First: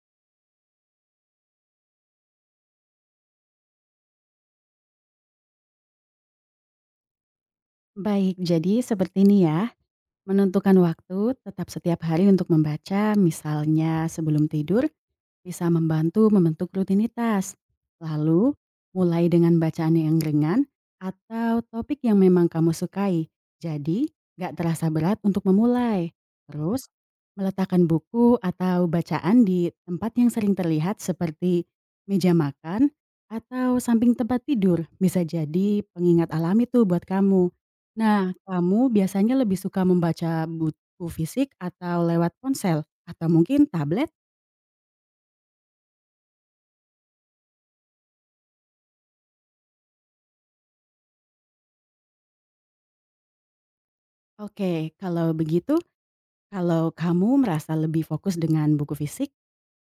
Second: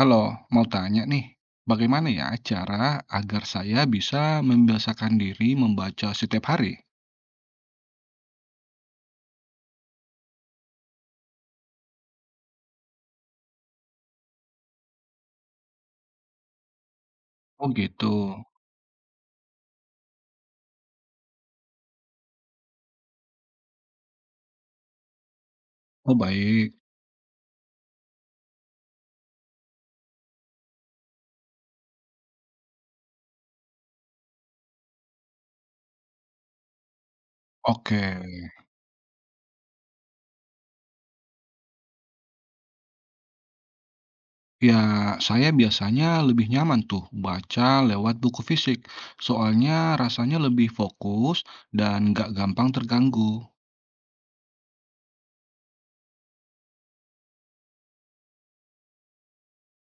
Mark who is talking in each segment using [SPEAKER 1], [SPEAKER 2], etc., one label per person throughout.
[SPEAKER 1] Halo, mau tanya nih, bagaimana ya cara agar saya bisa membiasakan diri membaca setiap hari?
[SPEAKER 2] Baik, jadi seperti ini ya. Menentukan waktu tetap setiap hari untuk membaca, misalnya sebelum tidur bisa membantu membentuk rutinitas.
[SPEAKER 1] Oh gitu.
[SPEAKER 2] Lalu, mulai dengan bacaan yang ringan atau topik yang memang kamu sukai. Jadi, gak terasa berat untuk
[SPEAKER 1] Oh
[SPEAKER 2] memulai.
[SPEAKER 1] baik.
[SPEAKER 2] Terus, meletakkan buku atau bacaan di tempat yang sering terlihat seperti meja makan atau samping tempat tidur bisa jadi pengingat alami tuh buat kamu.
[SPEAKER 1] Oke.
[SPEAKER 2] Nah, kamu biasanya lebih suka membaca buku fisik atau lewat ponsel atau mungkin tablet?
[SPEAKER 1] Ya, saya biasanya lebih nyaman tuh baca lewat buku fisik. Soalnya rasanya lebih fokus dan nggak gampang terganggu.
[SPEAKER 2] Oke, kalau begitu, kalau kamu merasa lebih fokus dengan buku fisik,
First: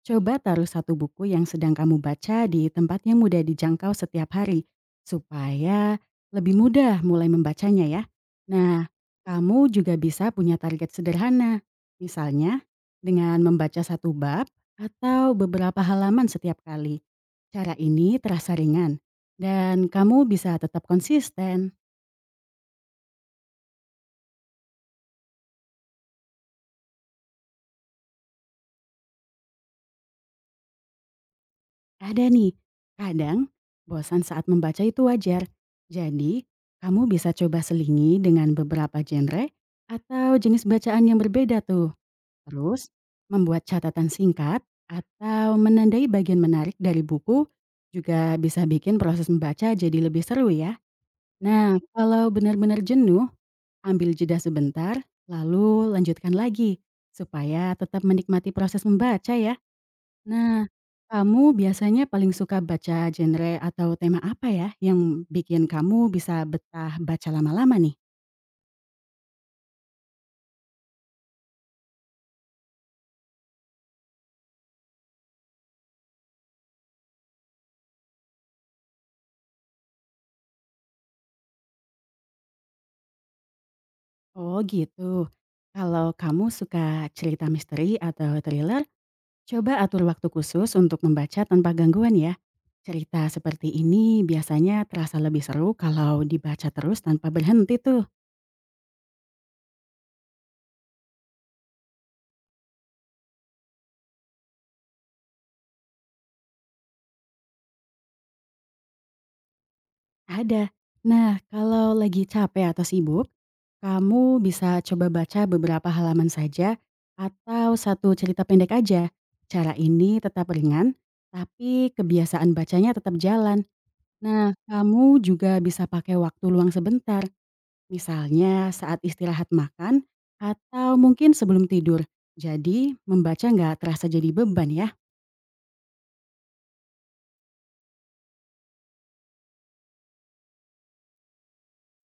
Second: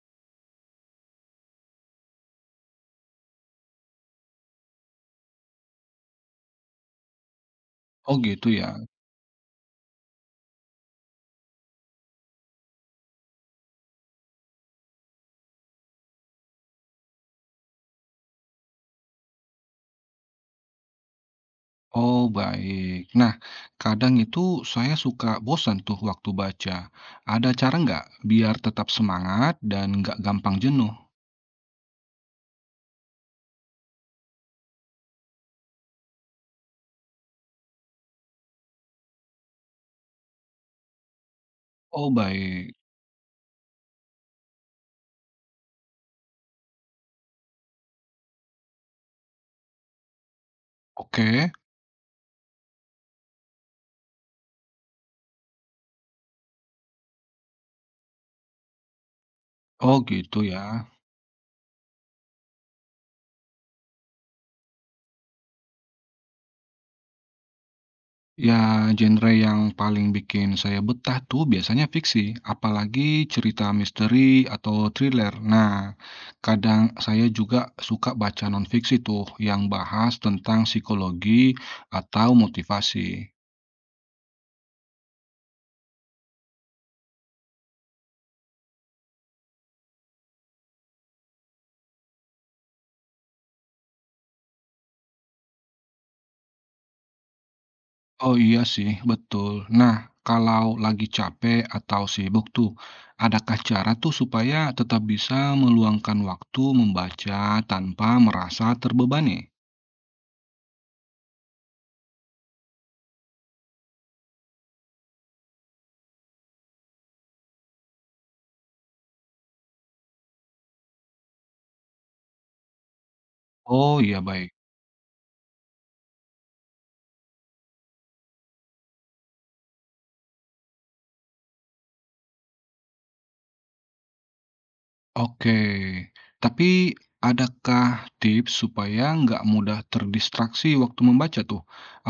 [SPEAKER 2] coba taruh satu buku yang sedang kamu baca di tempat yang mudah dijangkau setiap hari, supaya lebih mudah mulai membacanya ya.
[SPEAKER 1] Oh gitu ya.
[SPEAKER 2] Nah, kamu juga bisa punya target sederhana, misalnya dengan membaca satu bab atau beberapa halaman setiap kali. Cara ini terasa ringan, dan kamu bisa tetap konsisten.
[SPEAKER 1] Oh baik. Nah, kadang itu saya suka bosan tuh waktu baca. Ada cara nggak biar tetap semangat dan nggak gampang jenuh?
[SPEAKER 2] Ada nih, kadang bosan saat membaca itu wajar. Jadi, kamu bisa coba selingi dengan beberapa genre atau jenis bacaan yang berbeda tuh.
[SPEAKER 1] Oh baik,
[SPEAKER 2] Terus, membuat catatan singkat atau menandai bagian menarik dari buku juga bisa bikin proses membaca jadi lebih seru ya.
[SPEAKER 1] oke.
[SPEAKER 2] Nah, kalau benar-benar jenuh, ambil jeda sebentar, lalu lanjutkan lagi supaya tetap menikmati proses membaca ya.
[SPEAKER 1] Oh gitu
[SPEAKER 2] Nah,
[SPEAKER 1] ya.
[SPEAKER 2] kamu biasanya paling suka baca genre atau tema apa ya, yang bikin kamu bisa betah baca lama-lama nih?
[SPEAKER 1] Ya genre yang paling bikin saya betah tuh biasanya fiksi, apalagi cerita misteri atau thriller. Nah, kadang saya juga suka baca non-fiksi tuh yang bahas tentang psikologi atau motivasi.
[SPEAKER 2] Oh gitu. Kalau kamu suka cerita misteri atau thriller, coba atur waktu khusus untuk membaca tanpa gangguan ya. Cerita seperti ini biasanya terasa lebih seru kalau dibaca terus tanpa berhenti tuh.
[SPEAKER 1] Oh iya sih, betul. Nah, kalau lagi capek atau sibuk tuh, adakah cara tuh supaya tetap bisa meluangkan waktu membaca tanpa merasa terbebani?
[SPEAKER 2] Ada. Nah, kalau lagi capek atau sibuk, kamu bisa coba baca beberapa halaman saja atau satu cerita pendek aja. Cara ini tetap ringan, tapi kebiasaan bacanya tetap jalan.
[SPEAKER 1] Oh iya baik,
[SPEAKER 2] Nah, kamu juga bisa pakai waktu luang sebentar, misalnya saat istirahat makan atau mungkin sebelum tidur. Jadi, membaca nggak terasa jadi beban ya.
[SPEAKER 1] oke. Tapi adakah tips supaya nggak mudah terdistraksi waktu membaca tuh?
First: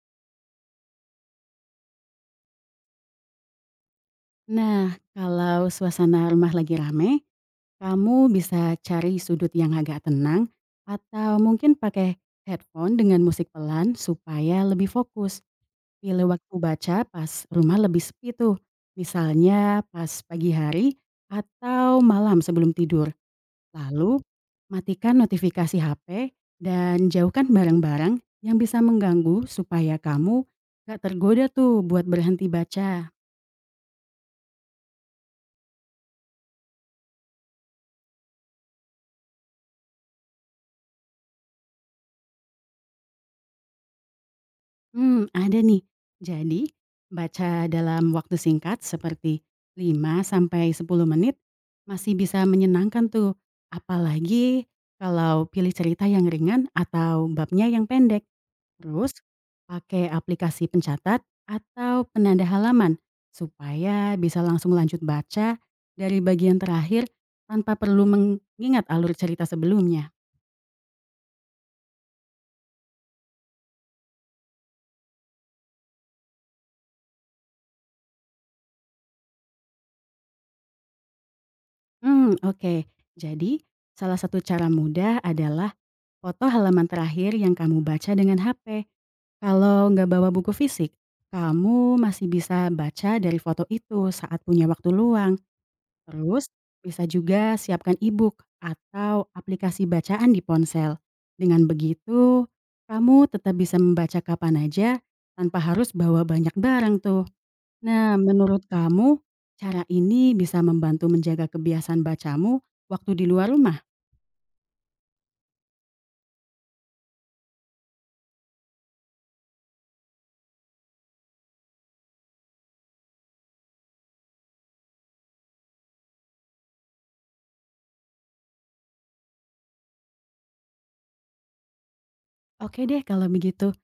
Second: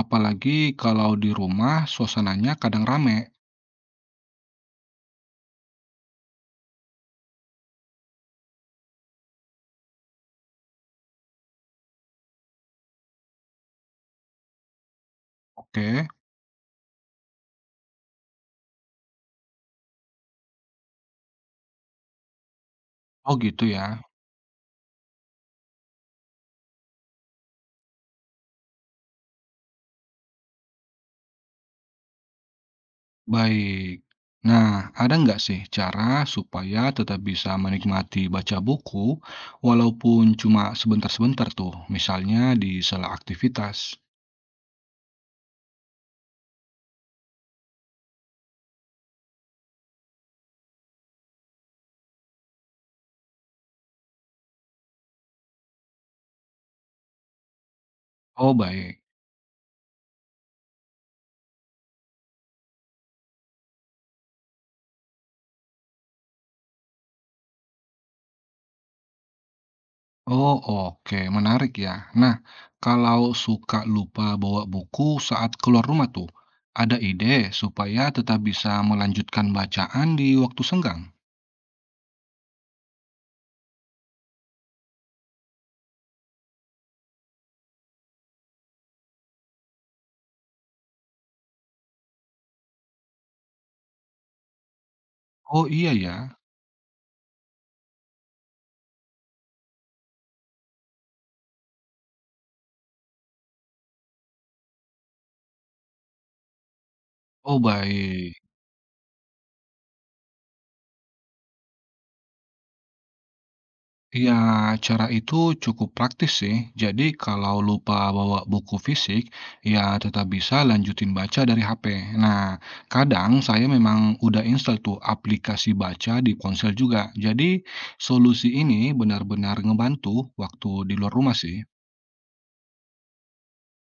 [SPEAKER 1] Apalagi kalau di rumah suasananya kadang rame.
[SPEAKER 2] Nah, kalau suasana rumah lagi rame, kamu bisa cari sudut yang agak tenang atau mungkin pakai headphone dengan musik pelan supaya lebih fokus.
[SPEAKER 1] Oke,
[SPEAKER 2] Pilih waktu baca pas rumah lebih sepi tuh. Misalnya pas pagi hari atau malam sebelum tidur.
[SPEAKER 1] oh gitu ya.
[SPEAKER 2] Lalu matikan notifikasi HP dan jauhkan barang-barang yang bisa mengganggu supaya kamu gak tergoda tuh buat berhenti baca.
[SPEAKER 1] Baik. Nah, ada nggak sih cara supaya tetap bisa menikmati baca buku walaupun cuma sebentar-sebentar tuh, misalnya di sela aktivitas?
[SPEAKER 2] Ada nih. Jadi, baca dalam waktu singkat seperti 5 sampai 10 menit masih bisa menyenangkan tuh, apalagi kalau pilih cerita yang ringan atau babnya yang pendek.
[SPEAKER 1] Oh baik.
[SPEAKER 2] Terus, pakai aplikasi pencatat atau penanda halaman supaya bisa langsung lanjut baca dari bagian terakhir tanpa perlu mengingat alur cerita sebelumnya.
[SPEAKER 1] Oh, oke, menarik ya. Nah, kalau suka lupa bawa buku saat keluar rumah tuh, ada ide supaya tetap bisa melanjutkan bacaan di waktu senggang?
[SPEAKER 2] Oke. Jadi, salah satu cara mudah adalah foto halaman terakhir yang kamu baca dengan HP. Kalau nggak bawa buku fisik, kamu masih bisa baca dari foto itu saat punya waktu luang.
[SPEAKER 1] Oh iya ya.
[SPEAKER 2] Terus, bisa juga siapkan e-book atau aplikasi bacaan di ponsel. Dengan begitu, kamu tetap bisa membaca kapan aja tanpa harus bawa banyak barang tuh.
[SPEAKER 1] Oh
[SPEAKER 2] Nah,
[SPEAKER 1] baik.
[SPEAKER 2] menurut kamu, cara ini bisa membantu menjaga kebiasaan bacamu waktu di luar rumah?
[SPEAKER 1] Iya, cara itu cukup praktis sih. Jadi kalau lupa bawa buku fisik, ya tetap bisa lanjutin baca dari HP. Nah, kadang saya memang udah install tuh aplikasi baca di ponsel juga. Jadi solusi ini benar-benar ngebantu waktu di luar rumah sih.
[SPEAKER 2] Oke deh kalau begitu.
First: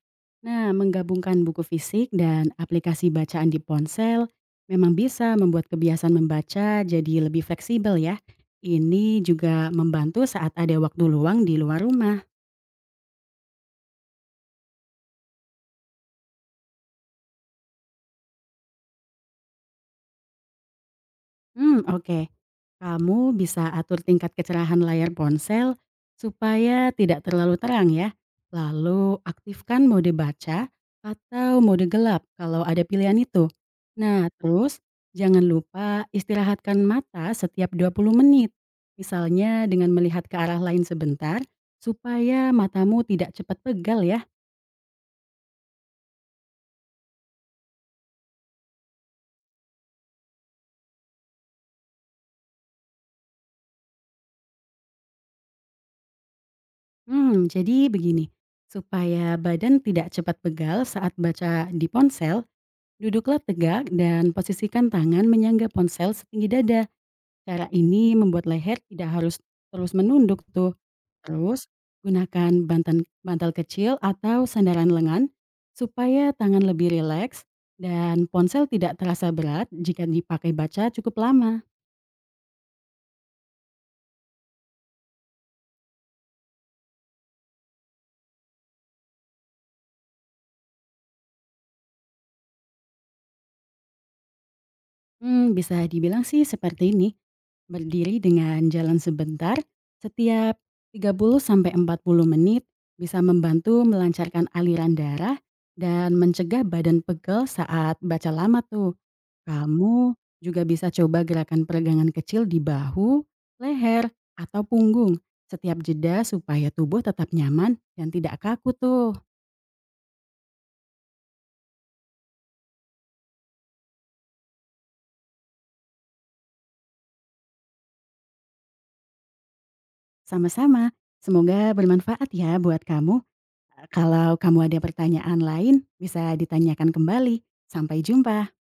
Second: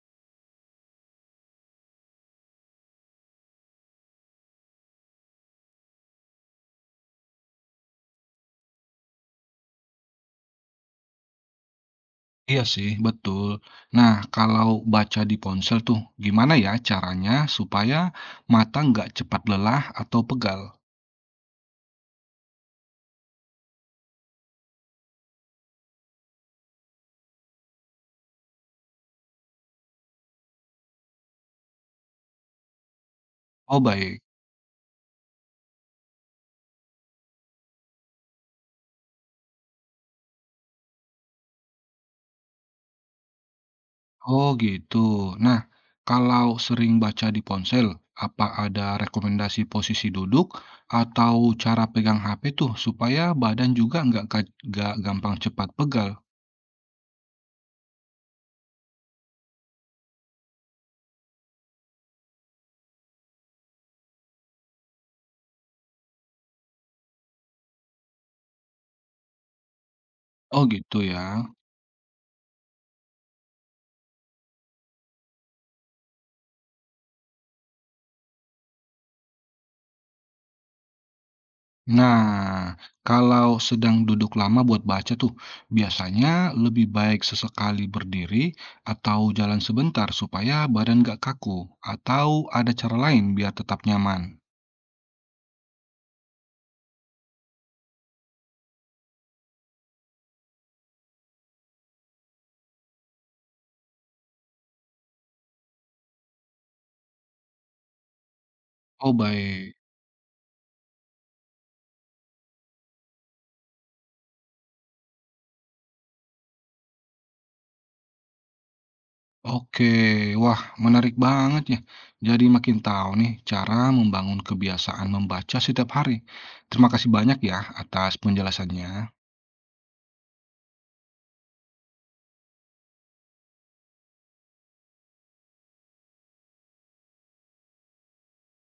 [SPEAKER 2] Nah, menggabungkan buku fisik dan aplikasi bacaan di ponsel memang bisa membuat kebiasaan membaca jadi lebih fleksibel ya. Ini juga membantu saat ada waktu luang di luar rumah.
[SPEAKER 1] Iya sih, betul. Nah, kalau baca di ponsel tuh gimana ya caranya supaya mata nggak cepat lelah atau pegal?
[SPEAKER 2] Oke. Kamu bisa atur tingkat kecerahan layar ponsel supaya tidak terlalu terang ya. Lalu aktifkan mode baca atau mode gelap kalau ada pilihan itu.
[SPEAKER 1] Oh, baik.
[SPEAKER 2] Nah, terus jangan lupa istirahatkan mata setiap 20 menit. Misalnya dengan melihat ke arah lain sebentar supaya matamu tidak cepat pegal ya.
[SPEAKER 1] Oh gitu. Nah, kalau sering baca di ponsel, apa ada rekomendasi posisi duduk atau cara pegang HP tuh supaya badan juga nggak nggak gampang cepat pegal?
[SPEAKER 2] Jadi begini. Supaya badan tidak cepat pegal saat baca di ponsel, duduklah tegak dan posisikan tangan menyangga ponsel setinggi dada. Cara ini membuat leher tidak harus terus menunduk
[SPEAKER 1] Oh
[SPEAKER 2] tuh.
[SPEAKER 1] gitu ya.
[SPEAKER 2] Terus, gunakan bantal kecil atau sandaran lengan supaya tangan lebih rileks dan ponsel tidak terasa berat jika dipakai baca cukup lama.
[SPEAKER 1] Nah, kalau sedang duduk lama buat baca tuh, biasanya lebih baik sesekali berdiri atau jalan sebentar supaya badan nggak kaku, atau ada cara lain biar tetap nyaman.
[SPEAKER 2] Bisa dibilang sih seperti ini. Berdiri dengan jalan sebentar setiap 30 sampai 40 menit bisa membantu melancarkan aliran darah dan mencegah badan pegel saat baca lama tuh.
[SPEAKER 1] Oh baik.
[SPEAKER 2] Kamu juga bisa coba gerakan peregangan kecil di bahu, leher, atau punggung setiap jeda supaya tubuh tetap nyaman dan tidak kaku tuh.
[SPEAKER 1] Oke, wah menarik banget ya. Jadi makin tahu nih cara membangun kebiasaan membaca setiap hari. Terima kasih banyak ya atas penjelasannya.
[SPEAKER 2] Sama-sama, semoga bermanfaat ya buat kamu. Kalau kamu ada pertanyaan lain, bisa ditanyakan kembali. Sampai jumpa.